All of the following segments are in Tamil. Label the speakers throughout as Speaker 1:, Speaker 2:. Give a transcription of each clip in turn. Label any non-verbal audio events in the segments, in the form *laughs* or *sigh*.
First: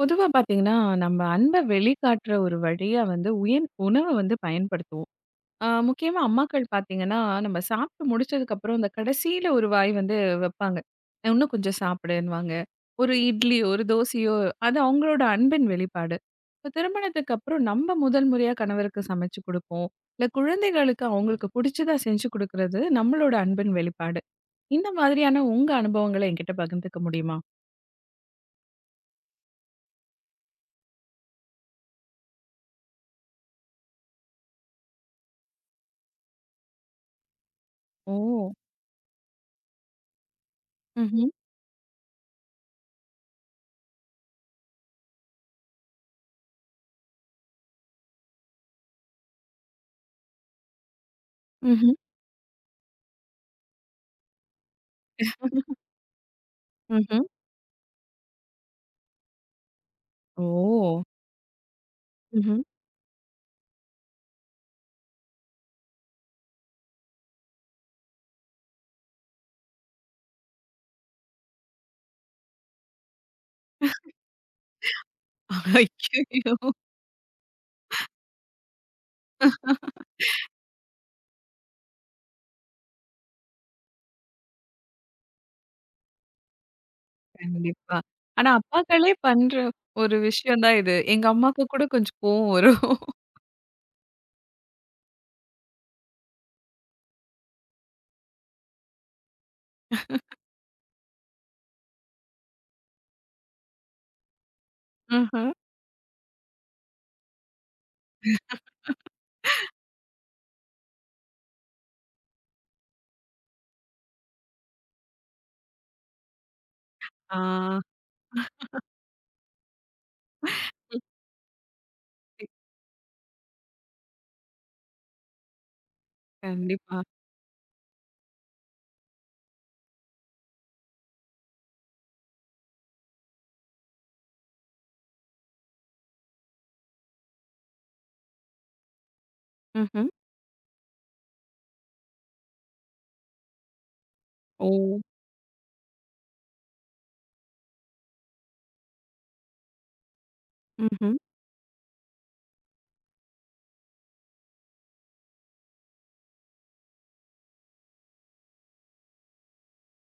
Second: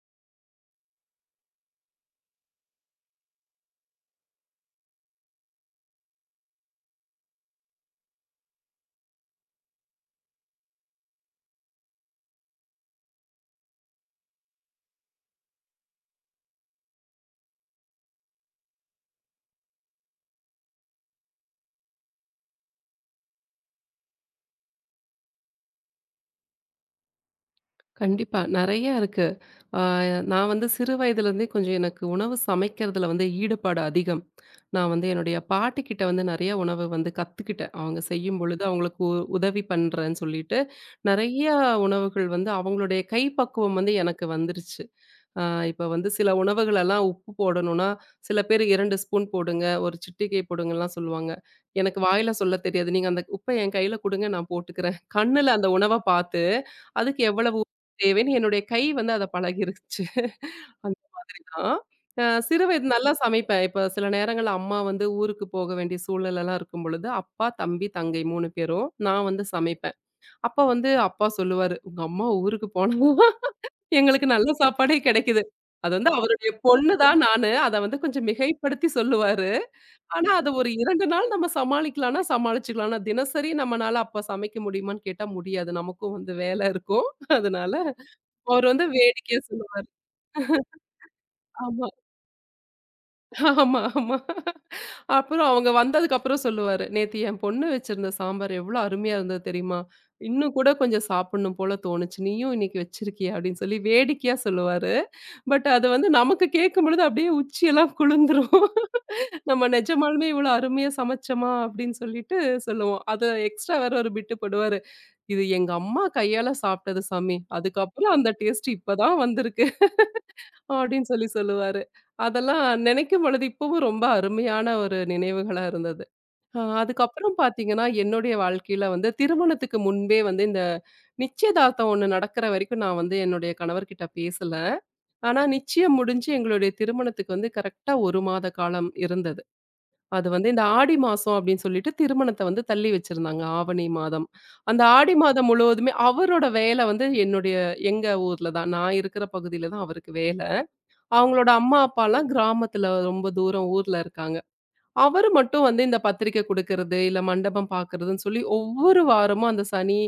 Speaker 1: பொதுவா பார்த்தீங்கன்னா, நம்ம அன்ப வெளிக்காட்டுற ஒரு வழியா வந்து உயன் உணவ வந்து பயன்படுத்துவோம். முக்கியமா அம்மாக்கள் பார்த்தீங்கன்னா, நம்ம சாப்பிட்டு முடிச்சதுக்கப்புறம் இந்த கடைசியில ஒரு வாய் வந்து வைப்பாங்க. "இன்னும் கொஞ்சம் சாப்பிடுன்னுவாங்க." ஒரு இட்லியோ, ஒரு தோசையோ அது அவங்களோட அன்பின் வெளிப்பாடு. இப்ப திருமணத்துக்கு அப்புறம் நம்ம முதல் முறையா கணவருக்கு சமைச்சு குடுப்போம். இல்ல குழந்தைகளுக்கு அவங்களுக்கு பிடிச்சதா செஞ்சு குடுக்குறது நம்மளோட அன்பின் வெளிப்பாடு. இந்த மாதிரியான உங்க அனுபவங்கள என்கிட்ட பகிர்ந்துக்க முடியுமா?
Speaker 2: கண்டிப்பா. நெறைய இருக்கு. ஆ நான் வந்து சிறு வயதிலேருந்தே கொஞ்சம் எனக்கு உணவு சமைக்கிறதுல வந்து ஈடுபாடு அதிகம். நான் வந்து என்னுடைய பாட்டிக்கிட்ட வந்து நெறைய உணவு வந்து கத்துக்கிட்டேன். அவங்க
Speaker 1: ஓ!
Speaker 2: செய்யும்பொழுது அவங்களுக்கு உதவி பண்றேன்னு சொல்லிட்டு,
Speaker 1: ம்ஹ்ம்.
Speaker 2: நெறைய உணவுகள் வந்து அவங்களுடைய கைப்பக்குவம் வந்து எனக்கு வந்துருச்சு. ஆ இப்ப வந்து சில உணவுகளெல்லாம் உப்பு போடணும்னா, சில பேர் 2 ஸ்பூன் போடுங்க, ஒரு சிட்டிகை போடுங்கலாம் சொல்லுவாங்க.
Speaker 1: ம்ஹ்ம்.
Speaker 2: எனக்கு வாயில சொல்ல தெரியாது. நீங்க அந்த உப்ப என் கையில குடுங்க நான் போட்டுக்கிறேன். கண்ணுல அந்த உணவ பார்த்து, அதுக்கு
Speaker 1: ம்ஹ்ம்.
Speaker 2: எவ்வளவு உப்பு தேவைன்னு என்னுடைய கை வந்து அத பழகிருச்சு. அந்த
Speaker 1: ஓ!
Speaker 2: மாதிரி தான்.
Speaker 1: ம்ஹ்ம்.
Speaker 2: சிறு வயது நல்லா சமைப்பேன். இப்ப சில நேரங்கள்ல அம்மா வந்து ஊருக்கு போக வேண்டிய சூழலெல்லாம் இருக்கும் பொழுது, அப்பா, தம்பி, தங்கை 3 பேரும் நான் வந்து சமைப்பேன். அப்ப வந்து அப்பா சொல்லுவாரு, "உங்க அம்மா ஊருக்கு போனா எங்களுக்கு நல்ல சாப்பாடே கிடைக்குது." அது வந்து அவருடைய
Speaker 1: ஐய்யயோ!
Speaker 2: பொண்ணு தான் நானு. அத வந்து கொஞ்சம் மிகைப்படுத்தி சொல்லுவாரு. ஆனா அத ஒரு 2 நாள் நம்ம சமாளிக்கலாம்னா சமாளிச்சுக்கலாம். ஆனா தினசரி நம்மனால அப்ப சமைக்க முடியுமான்னு கேட்டா முடியாது. நமக்கும் வந்து வேல இருக்கும். அதனால
Speaker 1: கண்டிப்பா. ஆனா,
Speaker 2: அவரு வந்து
Speaker 1: அப்பாக்களே
Speaker 2: வேடிக்கையா
Speaker 1: பண்ற
Speaker 2: சொல்லுவாரு.
Speaker 1: ஒரு விஷயம் தான் இது. எங்க அம்மாக்கு கூட
Speaker 2: ஆமா.
Speaker 1: கொஞ்சம் கோவம் வரும்.
Speaker 2: ஆமா, ஆமா. அப்புறம் அவங்க வந்ததுக்கப்புறம் சொல்லுவாரு, "நேத்து என் பொண்ணு வச்சிருந்த சாம்பார் எவ்ளோ அருமையா இருந்தது தெரியுமா? இன்னும் கூட கொஞ்சம் சாப்பிடணும் போல தோணுச்சு. நீயும் இன்னைக்கு வச்சிருக்கியா?" அப்படின்னு சொல்லி வேடிக்கையா சொல்லுவாரு.
Speaker 1: ம்ஹ்ம்.
Speaker 2: பட் அது வந்து நமக்கு கேட்கும்பொழுது அப்படியே உச்சியெல்லாம் குளிந்துரும். நம்ம நிஜமாலுமே இவ்வளோ அருமையா சமைச்சோமா? அப்படின்னு சொல்லிட்டு சொல்லுவோம். அது எக்ஸ்ட்ரா வேற ஒரு பிட்டு போடுவாரு. "இது எங்க அம்மா கையால சாப்பிட்டது சாமி.
Speaker 1: ஆ.
Speaker 2: அதுக்கப்புறம் அந்த டேஸ்ட் இப்பதான் வந்திருக்கு." அப்படின்னு சொல்லி சொல்லுவாரு. அதெல்லாம் நினைக்கும் பொழுது இப்பவும் ரொம்ப அருமையான ஒரு நினைவுகளா இருந்தது.
Speaker 1: கண்டிப்பா.
Speaker 2: அதுக்கப்புறம் பார்த்தீங்கன்னா, என்னுடைய வாழ்க்கையில வந்து திருமணத்துக்கு முன்பே வந்து இந்த நிச்சயதார்த்தம் ஒண்ணு நடக்கிற வரைக்கும் நான் வந்து என்னுடைய கணவர்கிட்ட பேசல. ஆனா நிச்சயம் முடிஞ்சு எங்களுடைய திருமணத்துக்கு வந்து கரெக்ட்டா 1 மாத காலம் இருந்தது.
Speaker 1: ம்ஹ்ம்.
Speaker 2: அது வந்து இந்த ஆடி மாசம் அப்படின்னு சொல்லிட்டு திருமணத்த வந்து தள்ளி வச்சிருந்தாங்க. ஆவணி மாதம்.
Speaker 1: ஓ!
Speaker 2: அந்த ஆடி மாதம் முழுவதுமே அவரோட வேலை வந்து என்னுடைய எங்க ஊர்ல தான். நான் இருக்கிற பகுதியில தான் அவருக்கு வேல.
Speaker 1: ம்ஹ்ம்.
Speaker 2: அவங்களோட அம்மா, அப்பாலாம் கிராமத்துல ரொம்ப தூரம் ஊர்ல இருக்காங்க. அவரு மட்டும் வந்து இந்த பத்திரிக்கை குடுக்கறது, இல்ல மண்டபம் பார்க்கறதுன்னு சொல்லி ஒவ்வொரு வாரமும் அந்த சனி,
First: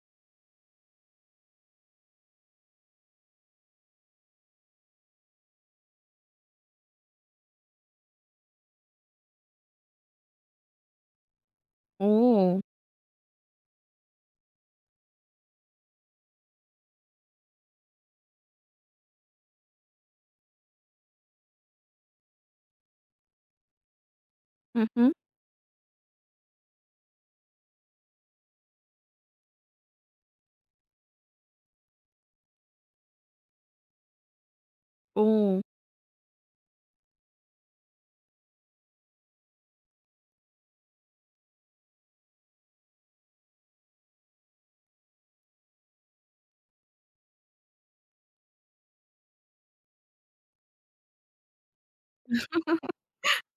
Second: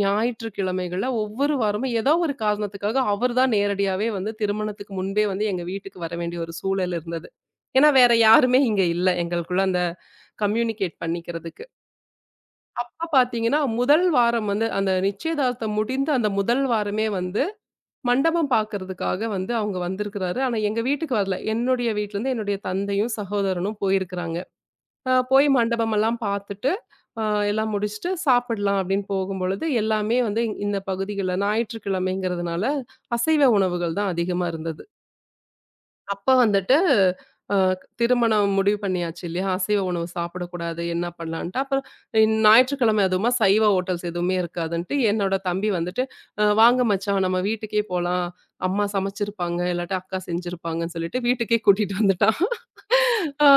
Speaker 2: ஞாயிற்றுக்கிழமைகள்ல ஒவ்வொரு வாரமும் ஏதோ ஒரு காரணத்துக்காக அவர் தான் நேரடியாவே வந்து திருமணத்துக்கு முன்பே வந்து எங்க வீட்டுக்கு வர வேண்டிய ஒரு சூழல் இருந்தது. ஏன்னா வேற யாருமே இங்க இல்ல எங்களுக்குள்ள அந்த கம்யூனிகேட் பண்ணிக்கிறதுக்கு.
Speaker 1: ஓ!
Speaker 2: அப்ப பார்த்தீங்கன்னா, முதல் வாரம் வந்து அந்த நிச்சயதார்த்தம் முடிந்த அந்த முதல் வாரமே வந்து மண்டபம் பார்க்கறதுக்காக வந்து அவங்க வந்திருக்கிறாரு. ஆனா எங்க வீட்டுக்கு வரல. என்னுடைய வீட்லருந்து என்னுடைய தந்தையும், சகோதரனும் போயிருக்கிறாங்க.
Speaker 1: ம்ஹ்ம்.
Speaker 2: போய் மண்டபமெல்லாம் பார்த்துட்டு, அ எல்லாம் முடிச்சுட்டு சாப்பிடலாம் அப்படின்னு போகும்பொழுது, எல்லாமே வந்து இந்த பகுதிகள்ல ஞாயிற்றுக்கிழமைங்கிறதுனால, அசைவ உணவுகள் தான் அதிகமா இருந்தது.
Speaker 1: ஓ!
Speaker 2: அப்ப வந்துட்டு, அ திருமணம் முடிவு பண்ணியாச்சு இல்லையா? அசைவ உணவு சாப்பிடக்கூடாது, என்ன பண்ணலான்ட்டு. அப்புறம் ஞாயிற்றுக்கிழமை அதுவுமா சைவ ஹோட்டல்ஸ் எதுவுமே இருக்காதுன்ட்டு, என்னோட தம்பி வந்துட்டு, வாங்க மச்சான் நம்ம வீட்டுக்கே போலாம். அம்மா சமைச்சிருப்பாங்க, இல்லாட்டி அக்கா செஞ்சிருப்பாங்கன்னு" சொல்லிட்டு வீட்டுக்கே கூட்டிட்டு வந்துட்டான். ஆ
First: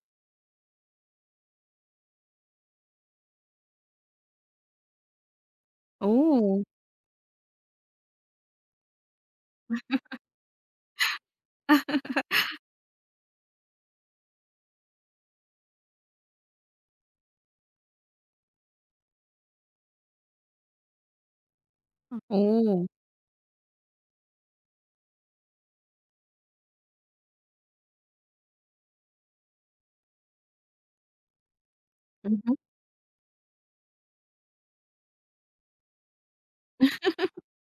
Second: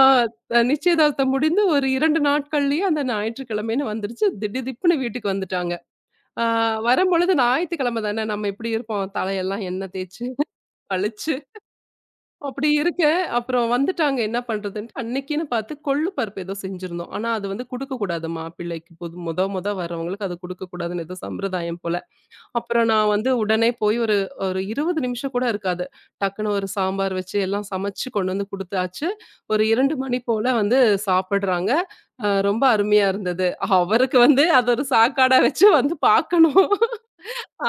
Speaker 2: நிச்சயதார்த்தம் முடிந்து ஒரு 2 நாட்கள்லயே அந்த ஞாயிற்றுக்கிழமைன்னு வந்துருச்சு. திடுதிப்புன்னு வீட்டுக்கு வந்துட்டாங்க. ஆ
Speaker 1: ஓ!
Speaker 2: வரும்பொழுது ஞாயித்துக்கிழமை தானே நம்ம எப்படி இருப்போம்? தலையெல்லாம் எண்ணெய் தேய்ச்சு, பளிச்சுன்னு அப்படி இருக்க, அப்புறம் வந்துட்டாங்க என்ன பண்றதுன்ட்டு, அன்னைக்குன்னு பார்த்து கொள்ளு பருப்பு ஏதோ செஞ்சிருந்தோம். ஆனா அது வந்து குடுக்கக்கூடாதும்மா பிள்ளைக்கு. புது மொத மொத வரவங்களுக்கு அது குடுக்கக்கூடாதுன்னு ஏதோ சம்பிரதாயம் போல.
Speaker 1: அ. ஓ!
Speaker 2: அப்புறம் நான் வந்து உடனே போய் ஒரு ஒரு 20 நிமிஷம் கூட இருக்காது. டக்குன்னு ஒரு சாம்பார் வச்சு எல்லாம் சமைச்சு கொண்டு வந்து குடுத்தாச்சு. ஒரு 2 மணி போல வந்து சாப்பிடுறாங்க.
Speaker 1: ம்ஹ்ம்.
Speaker 2: ரொம்ப அருமையா இருந்தது. அவருக்கு வந்து அது ஒரு சாக்காடா வச்சு வந்து பார்க்கணும்.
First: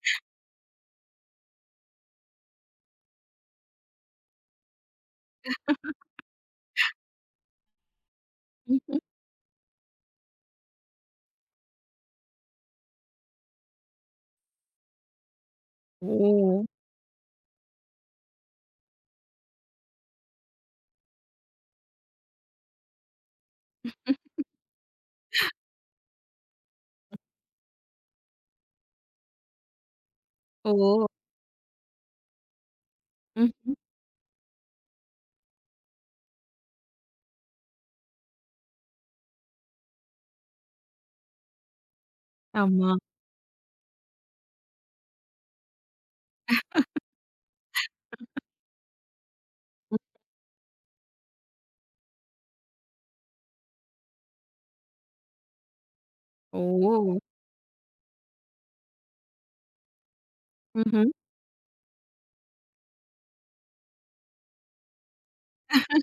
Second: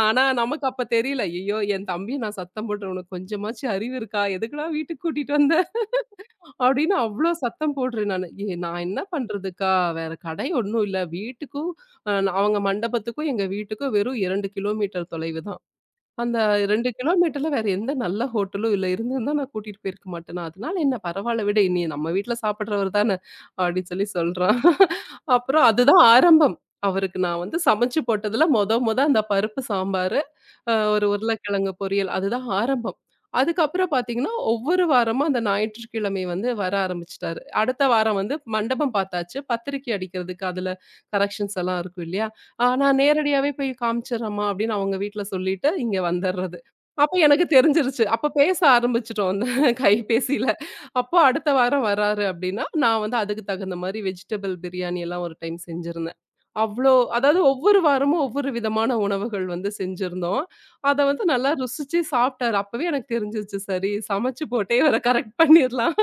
Speaker 2: ஆனா நமக்கு அப்ப தெரியல. ஐயய்யோ! என் தம்பிய நான் சத்தம் போட்டு, "உனக்கு கொஞ்சமாச்சும் அறிவு இருக்கா? எதுக்குடா வீட்டுக்கு கூட்டிட்டு வந்த?" அப்படின்னு அவ்ளோ சத்தம் போடுறேன் நானு. நான் என்ன
Speaker 1: ம்ஹ்ம்.
Speaker 2: பண்றதுக்கா? வேற கடை ஒண்ணும் இல்ல. வீட்டுக்கும் அ அவங்க மண்டபத்துக்கும், எங்க வீட்டுக்கும் வெறும் 2 கிலோமீட்டர் தொலைவுதான். அந்த
Speaker 1: ஓ!
Speaker 2: 2 கிலோமீட்டர்ல வேற எந்த நல்ல ஹோட்டலும் இல்ல. இருந்திருந்தா நான் கூட்டிட்டு போயிருக்க மாட்டேனா? அதனால என்ன பரவால்ல விடு. நீ நம்ம வீட்ல சாப்பிடுறவரு தான. அப்டின்னு சொல்லி சொல்றான். அப்புறம் அதுதான் ஆரம்பம். அவருக்கு நான் வந்து சமைச்சு போட்டதுல மொத மொத அந்த பருப்பு சாம்பாரு,
Speaker 1: ஓ!
Speaker 2: ஒரு உருளைக்கிழங்கு பொரியல் அதுதான் ஆரம்பம்.
Speaker 1: ம்.
Speaker 2: அதுக்கப்புறம் பார்த்தீங்கன்னா, ஒவ்வொரு வாரமும் அந்த ஞாயிற்றுக்கிழமை வந்து வர ஆரம்பிச்சுட்டாரு. அடுத்த வாரம் வந்து மண்டபம் பார்த்தாச்சு. பத்திரிக்கை அடிக்கிறதுக்கு அதுல கரெக்ஷன்ஸ் எல்லாம் இருக்கும் இல்லையா?
Speaker 1: ஆமா.
Speaker 2: நான் நேரடியாவே போய் காமிச்சுர்றேம்மா அப்படின்னு அவங்க வீட்ல சொல்லிட்டு இங்க வந்துர்றது. அப்ப எனக்கு தெரிஞ்சிருச்சு. அப்ப பேச ஆரம்பிச்சுட்டோம் அந்த *laughs* கைபேசியில. அப்போ அடுத்த வாரம் வராரு அப்படின்னா, நான் வந்து அதுக்கு தகுந்த மாரி வெஜிடபிள் பிரியாணி எல்லாம் ஒரு டைம் செஞ்சிருந்தேன். அவ்ளோ
Speaker 1: ஓ!
Speaker 2: அதாவது ஒவ்வொரு வாரமும் ஒவ்வொரு விதமான உணவுகள் வந்து செஞ்சிருந்தோம். அத
Speaker 1: ம்ஹ்ம்.
Speaker 2: வந்து நல்லா ருசிச்சு சாப்பிட்டாரு. அப்பவே எனக்கு தெரிஞ்சிருச்சு சரி சமைச்சு போட்டே இவர கரெக்ட் பண்ணிரலாம்.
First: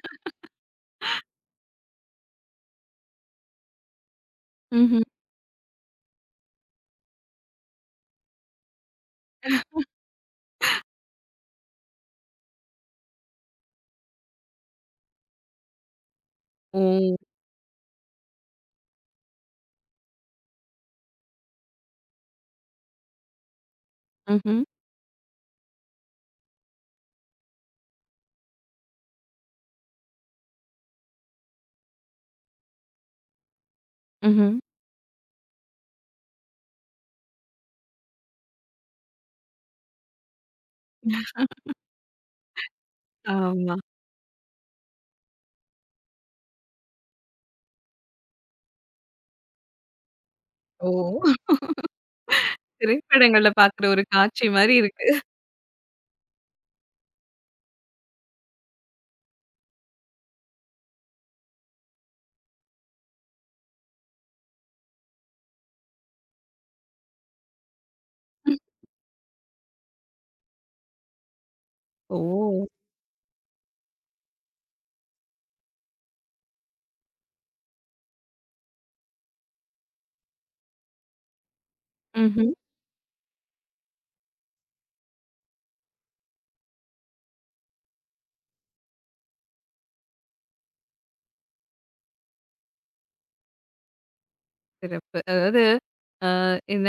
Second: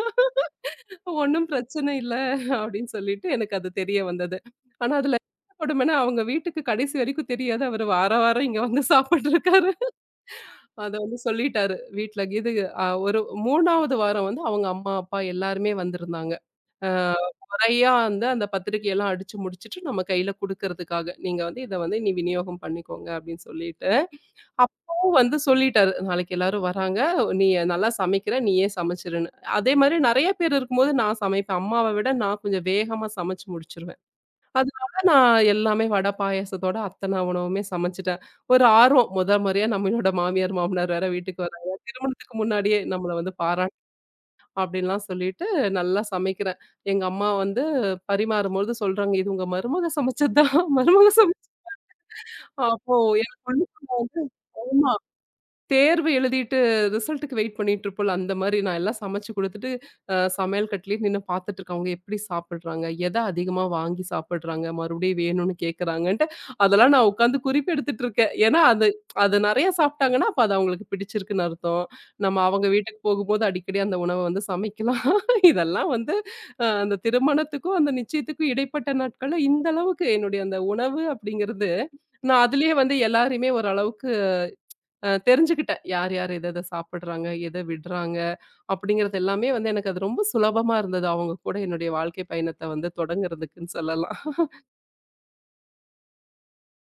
Speaker 2: ஒண்ணும் பிரச்சனை இல்ல அப்படின்னு சொல்லிட்டு எனக்கு அது தெரிய வந்தது. ஆனா
Speaker 1: ம்ஹ்ம்.
Speaker 2: அதுல என்ன கொடுமைன்னா, அவங்க வீட்டுக்கு கடைசி வரைக்கும் தெரியாது. அவரு வார வாரம் இங்க வந்து சாப்பிட்டுருக்காரு. அத வந்து சொல்லிட்டாரு. வீட்ல இது ஒரு 3வது வாரம் வந்து அவங்க அம்மா, அப்பா எல்லாருமே வந்திருந்தாங்க.
Speaker 1: ஓ!
Speaker 2: அ முறையா வந்து அந்த பத்திரிக்கையெல்லாம் அடிச்சு முடிச்சுட்டு நம்ம கையில குடுக்கறதுக்காக. நீங்க வந்து இத வந்து இனி விநியோகம் பண்ணிக்கோங்க அப்படின்னு சொல்லிட்டு.
Speaker 1: ம்ஹ்ம்.
Speaker 2: அப்பவும் வந்து சொல்லிட்டாரு. நாளைக்கு எல்லாரும் வராங்க. நீ நல்லா சமைக்கிற. நீயே சமைச்சுருன்னு. அதே மாரி நெறைய பேர் இருக்கும்போது நான் சமைப்பேன். அம்மாவ விட நான் கொஞ்சம் வேகமா சமைச்சு முடிச்சுருவேன்.
Speaker 1: ம்ஹ்ம்.
Speaker 2: அதனால நான் எல்லாமே வடை, பாயாசத்தோட அத்தன உணவுமே சமைச்சுட்டேன். ஒரு ஆர்வம் முதல் முறையா நம்மளோட மாமியார், மாமனார் வேற வீட்டுக்கு வராங்க. திருமணத்துக்கு முன்னாடியே நம்மள வந்து
Speaker 1: ஆமா.
Speaker 2: அப்படின்லாம் சொல்லிட்டு நல்லா சமைக்கிறேன். எங்க அம்மா வந்து பரிமாறும்பொழுது சொல்றாங்க, "இது உங்க மருமக சமைச்சது தான்.
Speaker 1: ஓ!
Speaker 2: மருமக சமைச்ச." அப்போ
Speaker 1: திரைப்படங்கள்ல
Speaker 2: எனக்குள்ள
Speaker 1: பார்க்குற ஒரு காட்சி மாரி இருக்கு.
Speaker 2: தேர்வு எழுதிட்டு ரிசல்ட்டுக்கு வெயிட் பண்ணிட்டு இருப்போம்ல, அந்த மாரி நான் எல்லாம் சமைச்சு குடுத்துட்டு, சமையல் கட்டுலயே நின்னு பாத்துட்டு இருக்கேன். அவங்க எப்படி சாப்பிடுறாங்க? எத அதிகமா வாங்கி சாப்பிடுறாங்க? மறுபடியும் வேணும்னு கேட்கறாங்கன்ட்டு, அதெல்லாம் நான் உட்காந்து குறிப்பு எடுத்துட்டு இருக்கேன். ஏன்னா, அது அது நெறைய சாப்பிட்டாங்கன்னா, அப்ப அது அவங்களுக்கு பிடிச்சிருக்குன்னு அர்த்தம். நம்ம அவங்க
Speaker 1: ஓ!
Speaker 2: வீட்டுக்கு போகும்போது அடிக்கடி அந்த உணவ வந்து சமைக்கலாம். *laughs* இதெல்லாம் வந்து அந்த திருமணத்துக்கும், அந்த நிச்சயத்துக்கும் இடைப்பட்ட நாட்கள்ல இந்த அளவுக்கு என்னுடைய அந்த உணவு அப்படிங்கிறது, நான்
Speaker 1: ம்ஹ்ம்.
Speaker 2: அதிலேயே வந்து எல்லாரையுமே ஓரளவுக்கு தெரிஞ்சுக்கிட்டேன். யார் யார் எத எத சாப்பிடுறாங்க, எத விடுறாங்க அப்படிங்கிறது எல்லாமே வந்து எனக்கு அது ரொம்ப சுலபமா இருந்தது. அவங்க கூட என்னுடைய வாழ்க்கை பயணத்த வந்து தொடங்குறதுக்குன்னு சொல்லலாம்.
Speaker 1: சிறப்பு. அதாவது அ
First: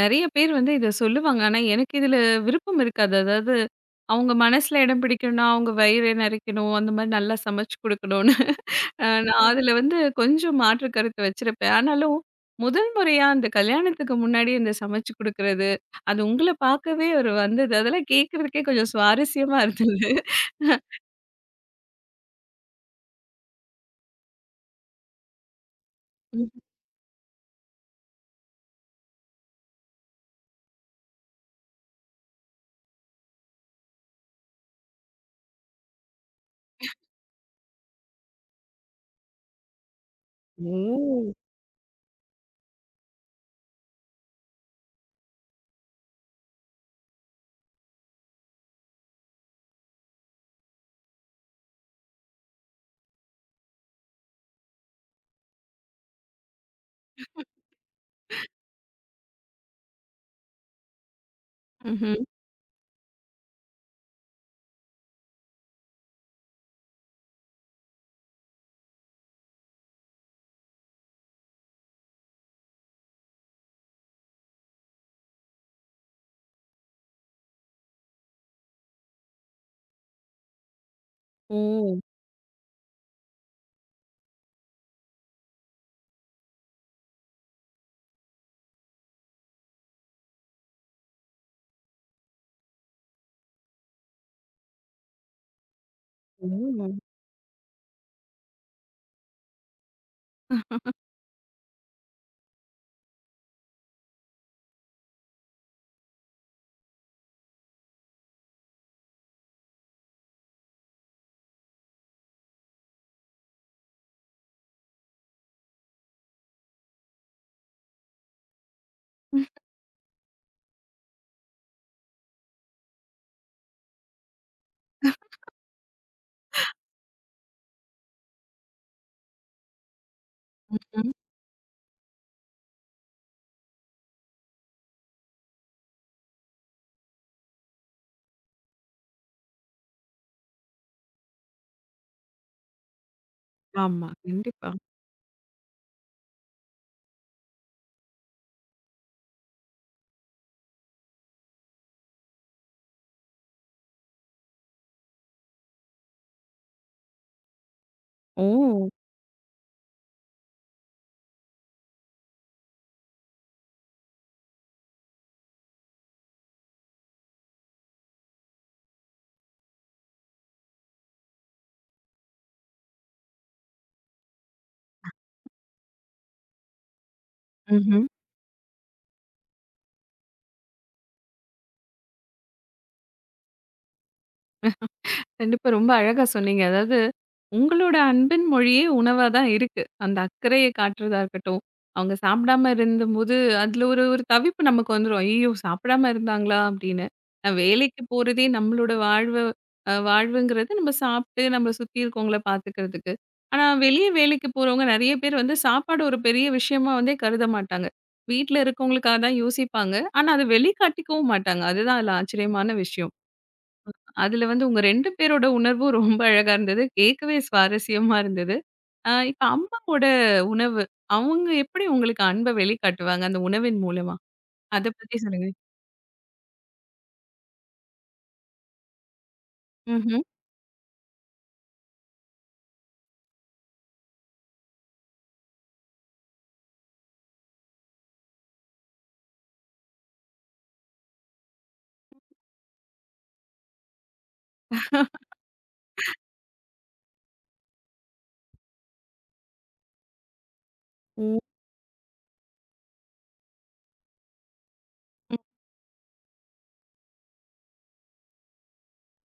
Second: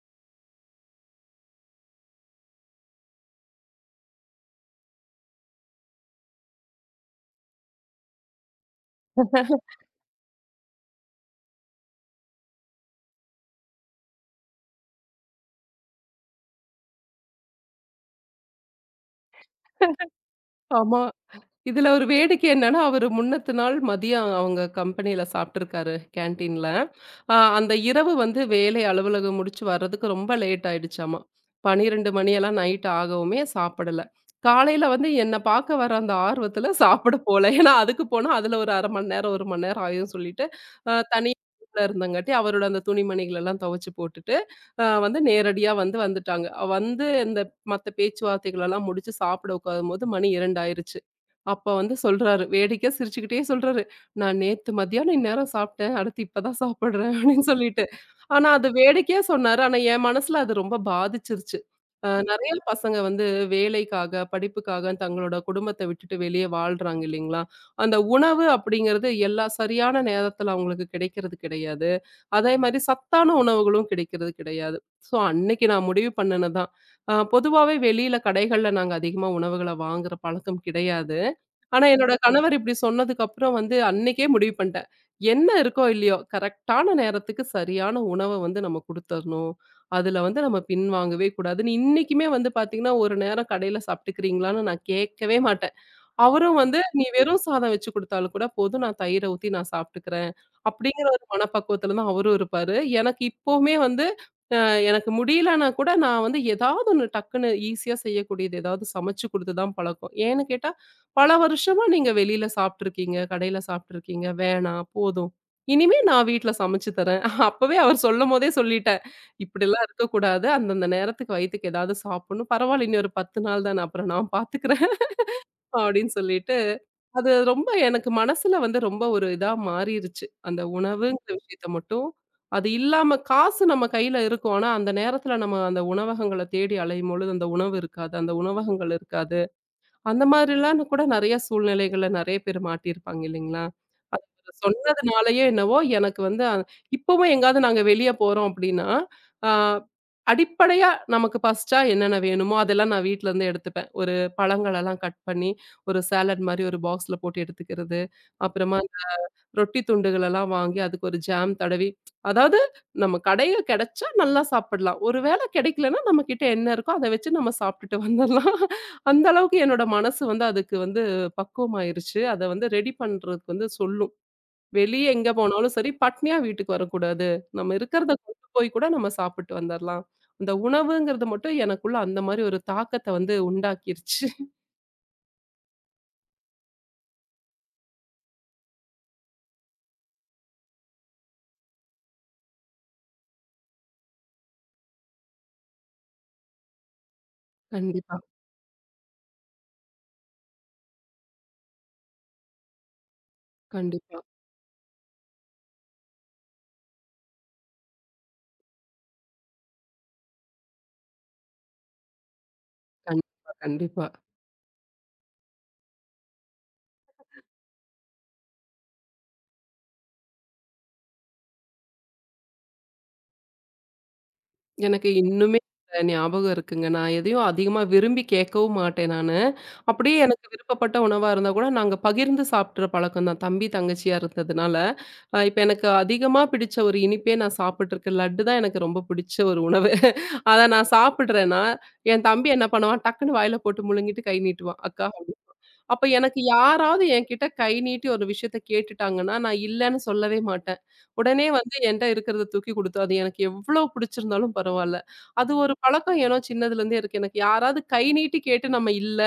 Speaker 1: நெறைய பேர் வந்து இத சொல்லுவாங்க. ஆனா, எனக்கு இதுல விருப்பம் இருக்காது. அதாவது அவங்க மனசுல இடம் பிடிக்கணும்னா, அவங்க வயிறு நெறைக்கணும். அந்த மாரி நல்லா சமைச்சு குடுக்கணும்னு. நான் அதுல வந்து கொஞ்சம் மாற்று கருத்து வச்சிருப்பேன். ஆனாலும் முதல் முறையா அந்த கல்யாணத்துக்கு முன்னாடி இந்த சமைச்சு குடுக்குறது, அது உங்கள பார்க்கவே ஒரு வந்தது. அதெல்லாம் கேட்கறதுக்கே கொஞ்சம் சுவாரஸ்யமா இருந்தது.
Speaker 2: ஆமா. இதுல ஒரு வேடிக்கை என்னன்னா, அவரு முன்னத்து நாள் மதியம் அவங்க கம்பெனியில சாப்ட்டுருக்காரு
Speaker 1: ம்.
Speaker 2: கேன்டீன்ல. அந்த இரவு வந்து வேலை அலுவலகம் முடிச்சு வர்றதுக்கு ரொம்ப லேட் ஆயிடுச்சாமா. 12 மணியெல்லாம் நைட் ஆகவுமே சாப்பிடல. காலையில வந்து என்ன பார்க்க வர அந்த ஆர்வத்துல சாப்பிட போல. ஏன்னா அதுக்கு போனா அதுல ஒரு 1/2 மணி நேரம், 1 மணி நேரம் ஆயும்ன்னு சொல்லிட்டு,
Speaker 1: ஓ!
Speaker 2: தனியா வீட்ல இருந்தங்காட்டி அவரோட அந்த துணிமணிகள் எல்லாம் துவைச்சு போட்டுட்டு, வந்து நேரடியா வந்துட்டாங்க. வந்து இந்த மத்த பேச்சுவார்த்தைகள் எல்லாம் முடிச்சு சாப்பிட உட்காரும்போது மணி 2 ஆயிருச்சு. அப்ப வந்து சொல்றாரு. வேடிக்கையா சிரிச்சுக்கிட்டே சொல்றாரு. "நான் நேத்து மத்தியானம் இந்நேரம் சாப்பிட்டேன். அடுத்து இப்பதான் சாப்பிடுறேன்" அப்படின்னு சொல்லிட்டு. ஆனா அது வேடிக்கையா சொன்னாரு. ஆனா என் மனசுல அது ரொம்ப பாதிச்சிருச்சு.
Speaker 1: ம்ஹ்ம்.
Speaker 2: நெறைய பசங்க வந்து வேலைக்காக, படிப்புக்காக தங்களோட குடும்பத்த விட்டுட்டு வெளிய வாழ்றாங்க இல்லைங்களா? அந்த உணவு அப்படிங்கிறது எல்லா சரியான நேரத்துல அவங்களுக்கு கிடைக்கிறது கிடையாது. அதே மாரி சத்தான உணவுகளும் கிடைக்கிறது கிடையாது. ஸோ அன்னைக்கு நான் முடிவு பண்ணுனது தான். பொதுவாவே வெளியில கடைகள்ல நாங்க அதிகமா உணவுகள வாங்குற பழக்கம் கிடையாது. ஆனா
Speaker 1: ஓ!
Speaker 2: என்னோட கணவர் இப்படி சொன்னதுக்கு அப்புறம் வந்து அன்னைக்கே முடிவு பண்ணிட்டேன். என்ன இருக்கோ இல்லையோ, கரெக்ட்டான நேரத்துக்கு சரியான உணவ வந்து நம்ம குடுத்தரணும். அதுல வந்து நம்ம பின்வாங்கவே கூடாதுன்னு இன்னைக்குமே வந்து பாத்தீங்கன்னா, ஒரு நேரம் கடையில சாப்பிட்டுக்கிறீங்களான்னு நான் கேட்கவே மாட்டேன்.
Speaker 1: ஓ!
Speaker 2: அவரும் வந்து, "நீ வெறும் சாதம் வச்சு குடுத்தாலும் கூட போதும். நான் தயிர ஊத்தி நான் சாப்ட்டுக்கிறேன்." அப்படிங்கிற ஒரு மனப்பக்குவத்துல தான் அவரும் இருப்பாரு. எனக்கு இப்பவுமே வந்து அ எனக்கு முடியலன்னா கூட நான் வந்து ஏதாவது ஒண்ணு டக்குன்னு ஈஸியா செய்யக்கூடியது ஏதாவது சமைச்சு குடுத்து தான் பழக்கம். ஏன்னு கேட்டா, "பல வருஷமா நீங்க வெளியில சாப்ட்டுருக்கீங்க, கடையில சாப்ட்டுருக்கீங்க. வேணாம், போதும். இனிமே நான் வீட்ல சமைச்சு தரேன்." *laughs* அப்பவே அவர் சொல்லும்போதே சொல்லிட்டேன். "இப்படிலாம் இருக்கக்கூடாது. அந்தந்த நேரத்துக்கு வயித்துக்கு ஏதாவது சாப்பிடணும். பரவாயில்ல, இனி ஒரு 10 நாள் தானே. அப்புறம் நான் பாத்துக்கிறேன்." அப்படின்னு சொல்லிட்டு அது ரொம்ப எனக்கு மனசுல வந்து ரொம்ப ஒரு இதா மாறிருச்சு. அந்த
Speaker 1: ம்ஹ்ம்.
Speaker 2: உணவுங்கிற விஷயத்த மட்டும், அது இல்லாம காசு நம்ம கையில இருக்கும். ஆனா, அந்த நேரத்துல நம்ம அந்த உணவகங்கள தேடி அலையும்பொழுது அந்த உணவு இருக்காது. அந்த உணவகங்கள் இருக்காது. அந்த மாரிலாம் கூட நெறைய சூழ்நிலைகள்ல நெறைய பேர் மாட்டியிருப்பாங்க இல்லைங்களா?
Speaker 1: ஆமா. கண்டிப்பா.
Speaker 2: சொன்னதுனாலயோ என்னவோ, எனக்கு வந்து இப்பவும் எங்கேயாவது நாங்க வெளிய போறோம் அப்டின்னா, ஆ அடிப்படையா நமக்கு ஃபர்ஸ்ட்டா என்னென்ன வேணுமோ, அதெல்லாம் நான் வீட்லருந்து எடுத்துப்பேன். ஒரு பழங்களெல்லாம் கட் பண்ணி, ஒரு சாலட் மாரி ஒரு பாக்ஸ்ல போட்டு எடுத்துக்கிறது. அப்புறமா
Speaker 1: ஓ!
Speaker 2: ரொட்டி துண்டுகளெல்லாம் வாங்கி, அதுக்கு ஒரு ஜாம் தடவி அதாவது நம்ம கடையில கெடைச்சா நல்லா சாப்பிடலாம். ஒரு வேள கெடைக்கலன்னா, நம்ம கிட்ட என்ன இருக்கோ, அத வச்சு நம்ம சாப்ட்டுட்டு வந்துரலாம். அந்த அளவுக்கு என்னோட மனசு வந்து அதுக்கு வந்து பக்குவமாயிருச்சு. அத வந்து ரெடி பண்றதுக்கு வந்து சொல்லும். வெளிய எங்க போனாலும் சரி, பட்னியா வீட்டுக்கு வரக்கூடாது. நம்ம
Speaker 1: ம்ஹ்ம்.
Speaker 2: இருக்கிறத கொண்டு போய் கூட நம்ம சாப்பிட்டு வந்துரலாம். அந்த உணவுங்கிறது மட்டும் எனக்குள்ள அந்த மாரி ஒரு தாக்கத்த வந்து உண்டாக்கிருச்சு.
Speaker 1: கண்டிப்பா. ரொம்ப அழகா சொன்னீங்க. அதாவது, உங்களோட அன்பின் மொழியே உணவா தான் இருக்கு. அந்த அக்கறைய காட்டுறதா இருக்கட்டும், அவங்க சாப்பிடாம இருந்தபோது, அதில ஒரு ஒரு தவிப்பு நமக்கு வந்துரும். "ஐயய்யோ! சாப்பிடாம இருந்தாங்களா?" அப்படின்னு. நான் வேலைக்கு
Speaker 2: கண்டிப்பா,
Speaker 1: போறதே நம்மளோட வாழ்வு வாழ்வுங்கிறது நம்ம சாப்பிட்டு, நம்ம சுத்தி இருக்கவங்கள பார்த்துக்கிறதுக்கு. ஆனா, வெளிய
Speaker 2: கண்டிப்பா,
Speaker 1: வேலைக்கு போறவங்க நெறைய பேர் வந்து சாப்பாடு ஒரு பெரிய விஷயமா வந்து கருத மாட்டாங்க. வீட்ல இருக்கவங்களுக்காக தான் யோசிப்பாங்க. ஆனா, அத வெளிக்காட்டிக்கவும் மாட்டாங்க. அதுதான் அதில ஆச்சரியமான விஷயம்.
Speaker 2: கண்டிப்பா, கண்டிப்பா.
Speaker 1: அதுல வந்து உங்க 2 பேரோட உணர்வும் ரொம்ப அழகா இருந்தது. கேட்கவே சுவாரஸ்யமா இருந்தது. இப்ப அம்மாவோட உணவு, அவங்க எப்படி உங்களுக்கு அன்ப வெளிக்காட்டுவாங்க அந்த உணவின் மூலமா? அத
Speaker 2: எனக்கு
Speaker 1: பத்தி சொல்லுங்க.
Speaker 2: இன்னுமே அந்த ஞாபகம் இருக்குங்க. நான் எதையும் அதிகமா விரும்பி கேட்கவும் மாட்டேன் நானு. அப்படியே
Speaker 1: ம்ஹ்ம்.
Speaker 2: எனக்கு விருப்பப்பட்ட உணவா இருந்தா கூட நாங்க பகிர்ந்து சாப்பிடுற பழக்கம் தான். தம்பி, தங்கச்சியா இருந்ததுனால. இப்ப எனக்கு அதிகமா பிடிச்ச ஒரு இனிப்பே நான் சாப்பிட்டுருக்கேன். லட்டு தான் எனக்கு ரொம்ப பிடிச்ச ஒரு உணவு. *laughs* அத நான் சாப்பிடுறேன்னா, என் தம்பி என்ன பண்ணுவான், டக்குன்னு வாயில போட்டு முழுங்கிட்டு கை நீட்டுவான். "அக்கா." அப்ப எனக்கு யாராவது என்கிட்ட கை நீட்டி ஒரு விஷயத்த கேட்டுட்டாங்கன்னா, நான் இல்லன்னு சொல்லவே மாட்டேன்.
Speaker 1: ம்,
Speaker 2: உடனே வந்து என்ட்ட இருக்கிறத தூக்கி குடுத்து, அது எனக்கு எவ்ளோ புடிச்சிருந்தாலும் பரவால்ல. அது ஒரு பழக்கம் ஏனோ சின்னதுலேருந்தே இருக்கு. எனக்கு யாராவது கை நீட்டி கேட்டு நம்ம இல்ல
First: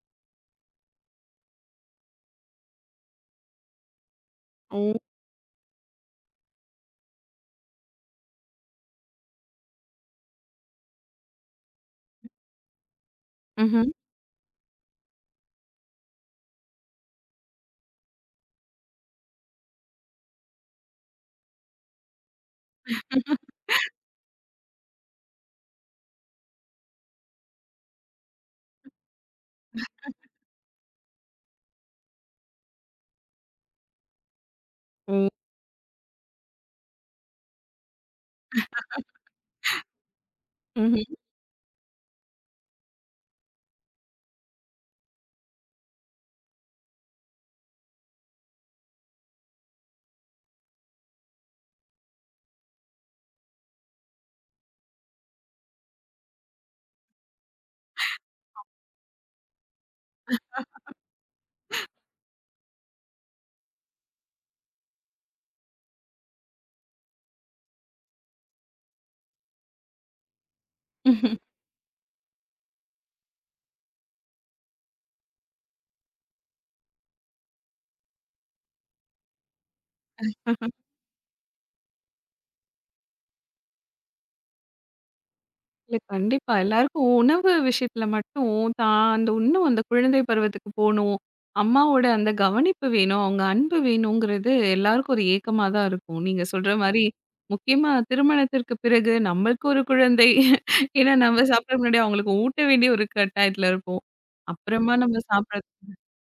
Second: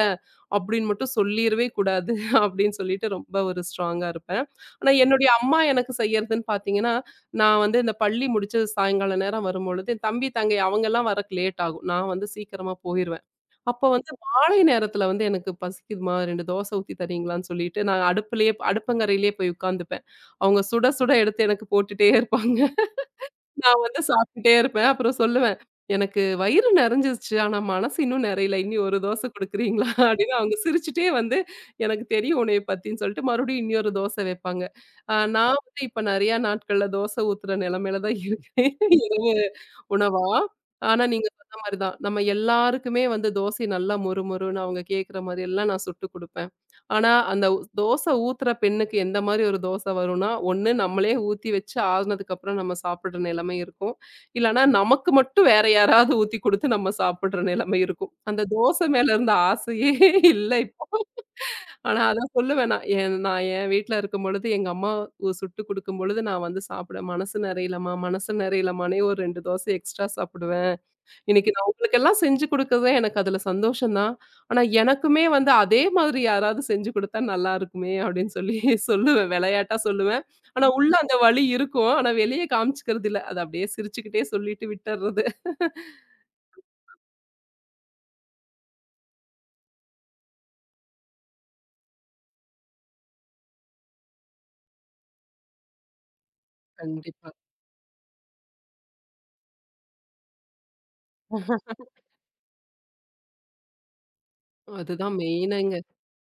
Speaker 2: அப்படின்னு மட்டும் சொல்லிறவே கூடாது *laughs* அப்படின்னு சொல்லிட்டு ரொம்ப ஒரு ஸ்ட்ராங்கா இருப்பேன். ஆனா
Speaker 1: ம்,
Speaker 2: என்னுடைய அம்மா எனக்கு செய்யறதுன்னு பார்த்தீங்கன்னா, நான் வந்து இந்த பள்ளி முடிச்சு சாயங்கால நேரம் வரும்பொழுது, என் தம்பி, தங்கை அவங்கலாம் வரக்கு லேட் ஆகும். நான் வந்து சீக்கிரமா போயிருவேன். அப்ப
Speaker 1: ம்ஹ்ம்.
Speaker 2: வந்து மாலை நேரத்துல வந்து எனக்கு பசிக்குதும்மா 2 தோசை ஊத்தி தர்றீங்களான்னு சொல்லிட்டு, நான் அடுப்புலயே அடுப்பங்கரையிலேயே போய் உட்காந்துப்பேன். அவங்க சுட சுட எடுத்து எனக்கு போட்டுட்டே இருப்பாங்க. நான் வந்து சாப்பிட்டுட்டே இருப்பேன். அப்புறம் சொல்லுவேன், "எனக்கு வயிறு நெறஞ்சிருச்சு. ஆனா மனசு இன்னும் நெறையல. இனி ஒரு தோசை குடுக்குறீங்களா?" *laughs* அப்படின்னு அவங்க சிரிச்சுட்டே வந்து, "எனக்கு தெரியும் உன்னைய பத்தின்னு" சொல்லிட்டு மறுபடியும் இன்னொரு தோசை வைப்பாங்க.
Speaker 1: ம்,
Speaker 2: நான் வந்து இப்ப நெறையா நாட்கள்ல தோசை ஊத்துற நிலைமையில தான் இருக்கேன். *laughs* இரவு உணவா. ஆனா
Speaker 1: ம்.
Speaker 2: நீங்க சொன்ன மாரி தான். நம்ம எல்லாருக்குமே வந்து தோசை நல்லா மொறு மொறுன்னு அவங்க கேட்கிற மாரியெல்லாம் நான் சுட்டு குடுப்பேன். ஆனா, அந்த தோசை ஊத்துற பெண்ணுக்கு எந்த மாரி ஒரு தோசை வரும்னா, ஒண்ணு நம்மளே ஊத்தி வச்சு ஆறுனதுக்கப்புறம் நம்ம சாப்பிடுற நிலைமை இருக்கும். இல்லன்னா, நமக்கு மட்டும் வேற யாராவது ஊத்தி குடுத்து நம்ம சாப்பிடுற நிலைமை இருக்கும். அந்த தோசை மேல இருந்த ஆசையே *laughs* இல்ல இப்போ. ஆனா, அத சொல்லுவேன் நான். நான் என் வீட்ல இருக்கும்பொழுது, எங்க அம்மா சுட்டு குடுக்கும்பொழுது நான் வந்து சாப்பிடுவேன். "மனசு நெறையலம்மா, மனசு நெறையலம்மான்னே" ஒரு 2 தோசை எக்ஸ்ட்ரா சாப்பிடுவேன்.
Speaker 1: ம்ஹ்ம்.
Speaker 2: இன்னைக்கு
Speaker 1: *laughs*
Speaker 2: நான் உங்களுக்கெல்லாம் செஞ்சு குடுக்குறது எனக்கு அதுல சந்தோஷம் தான். ஆனா, எனக்குமே வந்து அதே மாதிரி யாராவது செஞ்சு குடுத்தா நல்லா இருக்குமே! அப்டின்னு சொல்லி *laughs* சொல்லுவேன். விளையாட்டா சொல்லுவேன். ஆனா, உள்ள அந்த வலி இருக்கும். ஆனா, வெளிய காமிச்சுக்கிறது இல்ல. அத அப்டியே சிரிச்சுக்கிட்டே சொல்லிட்டு விட்டர்றது.
Speaker 1: இல்ல கண்டிப்பா. எல்லாருக்கும் உணவு விஷயத்துல மட்டும் தான் அந்த இன்னும் அந்த குழந்தை பருவத்துக்கு போணும். அம்மாவோட அந்த கவனிப்பு வேணும், அவங்க அன்பு வேணுங்கிறது எல்லாருக்கும் ஒரு ஏக்கமா தான் இருக்கும். நீங்க சொல்ற மாரி
Speaker 2: கண்டிப்பா.
Speaker 1: முக்கியமா திருமணத்திற்கு பிறகு நம்மளுக்கு ஒரு குழந்தை. ஏன்னா நம்ம
Speaker 2: *laughs*
Speaker 1: சாப்பிட முன்னாடி அவங்களுக்கு ஊட்ட வேண்டிய ஒரு கட்டாயத்துல இருப்போம். அப்புறமா
Speaker 2: அதுதான்
Speaker 1: நம்ம சாப்பிட
Speaker 2: மெயினுங்க.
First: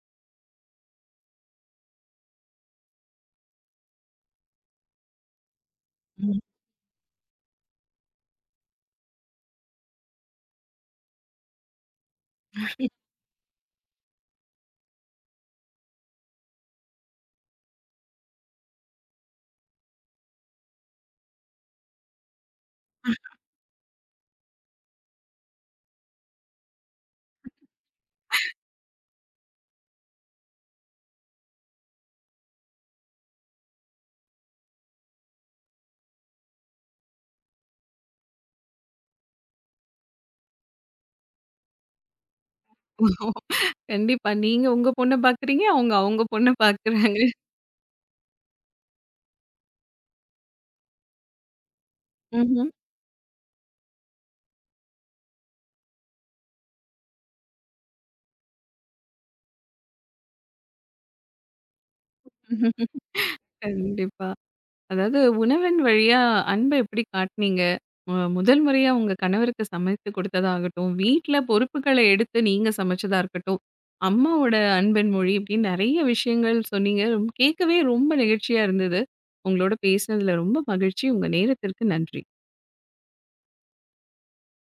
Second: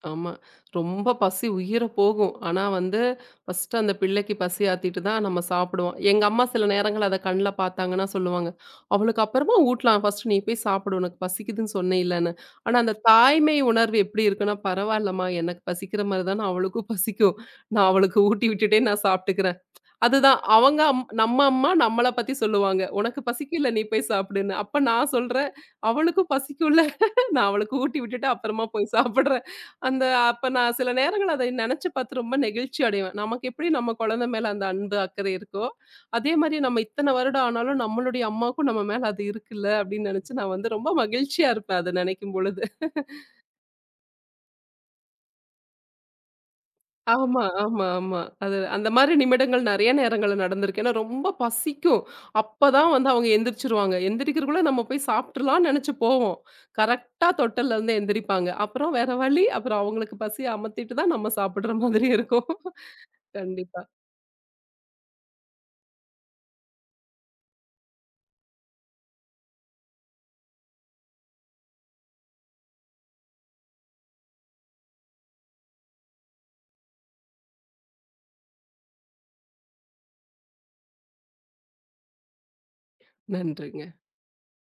Speaker 2: ஆமா. ரொம்ப பசி உயிர போகும். ஆனா வந்து ஃபர்ஸ்ட்டு அந்த பிள்ளைக்கு பசி ஆத்திட்டு தான் நம்ம சாப்பிடுவோம். எங்க
Speaker 1: ம்.
Speaker 2: அம்மா சில நேரங்கள்ல அத கண்ல பார்த்தாங்கன்னா சொல்லுவாங்க, "அவளுக்கு அப்புறமா ஊட்டலாம். ஃபர்ஸ்ட்டு நீ போய் சாப்பிடு. உனக்கு பசிக்குதுன்னு சொன்னேல்லன்னு." ஆனா அந்த தாய்மை உணர்வு எப்படி இருக்குன்னா, "பரவாயில்லம்மா எனக்கு பசிக்கிற மாரி தானே அவளுக்கும் பசிக்கும். நான் அவளுக்கு ஊட்டி விட்டுட்டே நான் சாப்பிட்டுக்கிறேன்." அதுதான். அவங்க அம் நம்ம அம்மா நம்மள பத்தி சொல்லுவாங்க. "உனக்கு பசிக்குல்ல நீ போய் சாப்பிடுன்னு." அப்ப நான் சொல்றேன், "அவளுக்கும் பசிக்கும்ல. *laughs* நான் அவளுக்கு ஊட்டி விட்டுட்டு அப்புறமா போய் சாப்பிடுறேன்." அந்த அப்ப நான் சில நேரங்கள்ல அதை நெனச்சு பார்த்து ரொம்ப நெகிழ்ச்சி அடைவேன். நமக்கு எப்படி நம்ம குழந்தை மேல அந்த அன்பு, அக்கறை இருக்கோ, அதே மாரி நம்ம இத்தன வருடம் ஆனாலும் நம்மளுடைய அம்மாவுக்கும் நம்ம மேல அது இருக்குல்ல அப்படின்னு நெனச்சு நான் வந்து ரொம்ப மகிழ்ச்சியா இருப்பேன் அத நெனைக்கும் பொழுது.
Speaker 1: கண்டிப்பா. நீங்க உங்க பொண்ண பாக்குறீங்க. அவங்க அவங்க பொண்ண பாக்குறாங்க.
Speaker 2: ஆமா, ஆமா, ஆமா. அது அந்த மாரி நிமிடங்கள் நெறைய நேரங்கள்ல நடந்திருக்கு. ஏன்னா ரொம்ப பசிக்கும்.
Speaker 1: ம்ஹ்ம்.
Speaker 2: அப்பதான் வந்து அவங்க எந்திரிச்சுருவாங்க. எந்திரிக்கிறக்குள்ள நம்ம போய் சாப்ட்டுறலாம்னு நெனச்சு போவோம். கரெக்ட்டா தொட்டில்ல இருந்து எந்திரிப்பாங்க. அப்புறம் வேற வழி, அப்புறம் அவங்களுக்கு பசிய அமத்திட்டு தான் நம்ம சாப்பிடுற மாதிரி இருக்கும். *laughs*
Speaker 1: ம்ஹ்ம்.
Speaker 2: கண்டிப்பா.
Speaker 1: கண்டிப்பா. அதாவது உணவின் வழியா அன்ப எப்படி காட்டுனீங்க? முதல் முறையா உங்க கணவருக்கு சமைத்து கொடுத்ததாகட்டும், வீட்ல பொறுப்புகள எடுத்து நீங்க சமைச்சதா இருக்கட்டும், அம்மாவோட அன்பின் மொழி இப்படின்னு நெறைய விஷயங்கள் சொன்னீங்க. கேட்கவே ரொம்ப நெகிழ்ச்சியா இருந்தது. உங்களோட பேசினதுல ரொம்ப மகிழ்ச்சி. உங்க நேரத்திற்கு நன்றி.
Speaker 2: நன்றிங்க.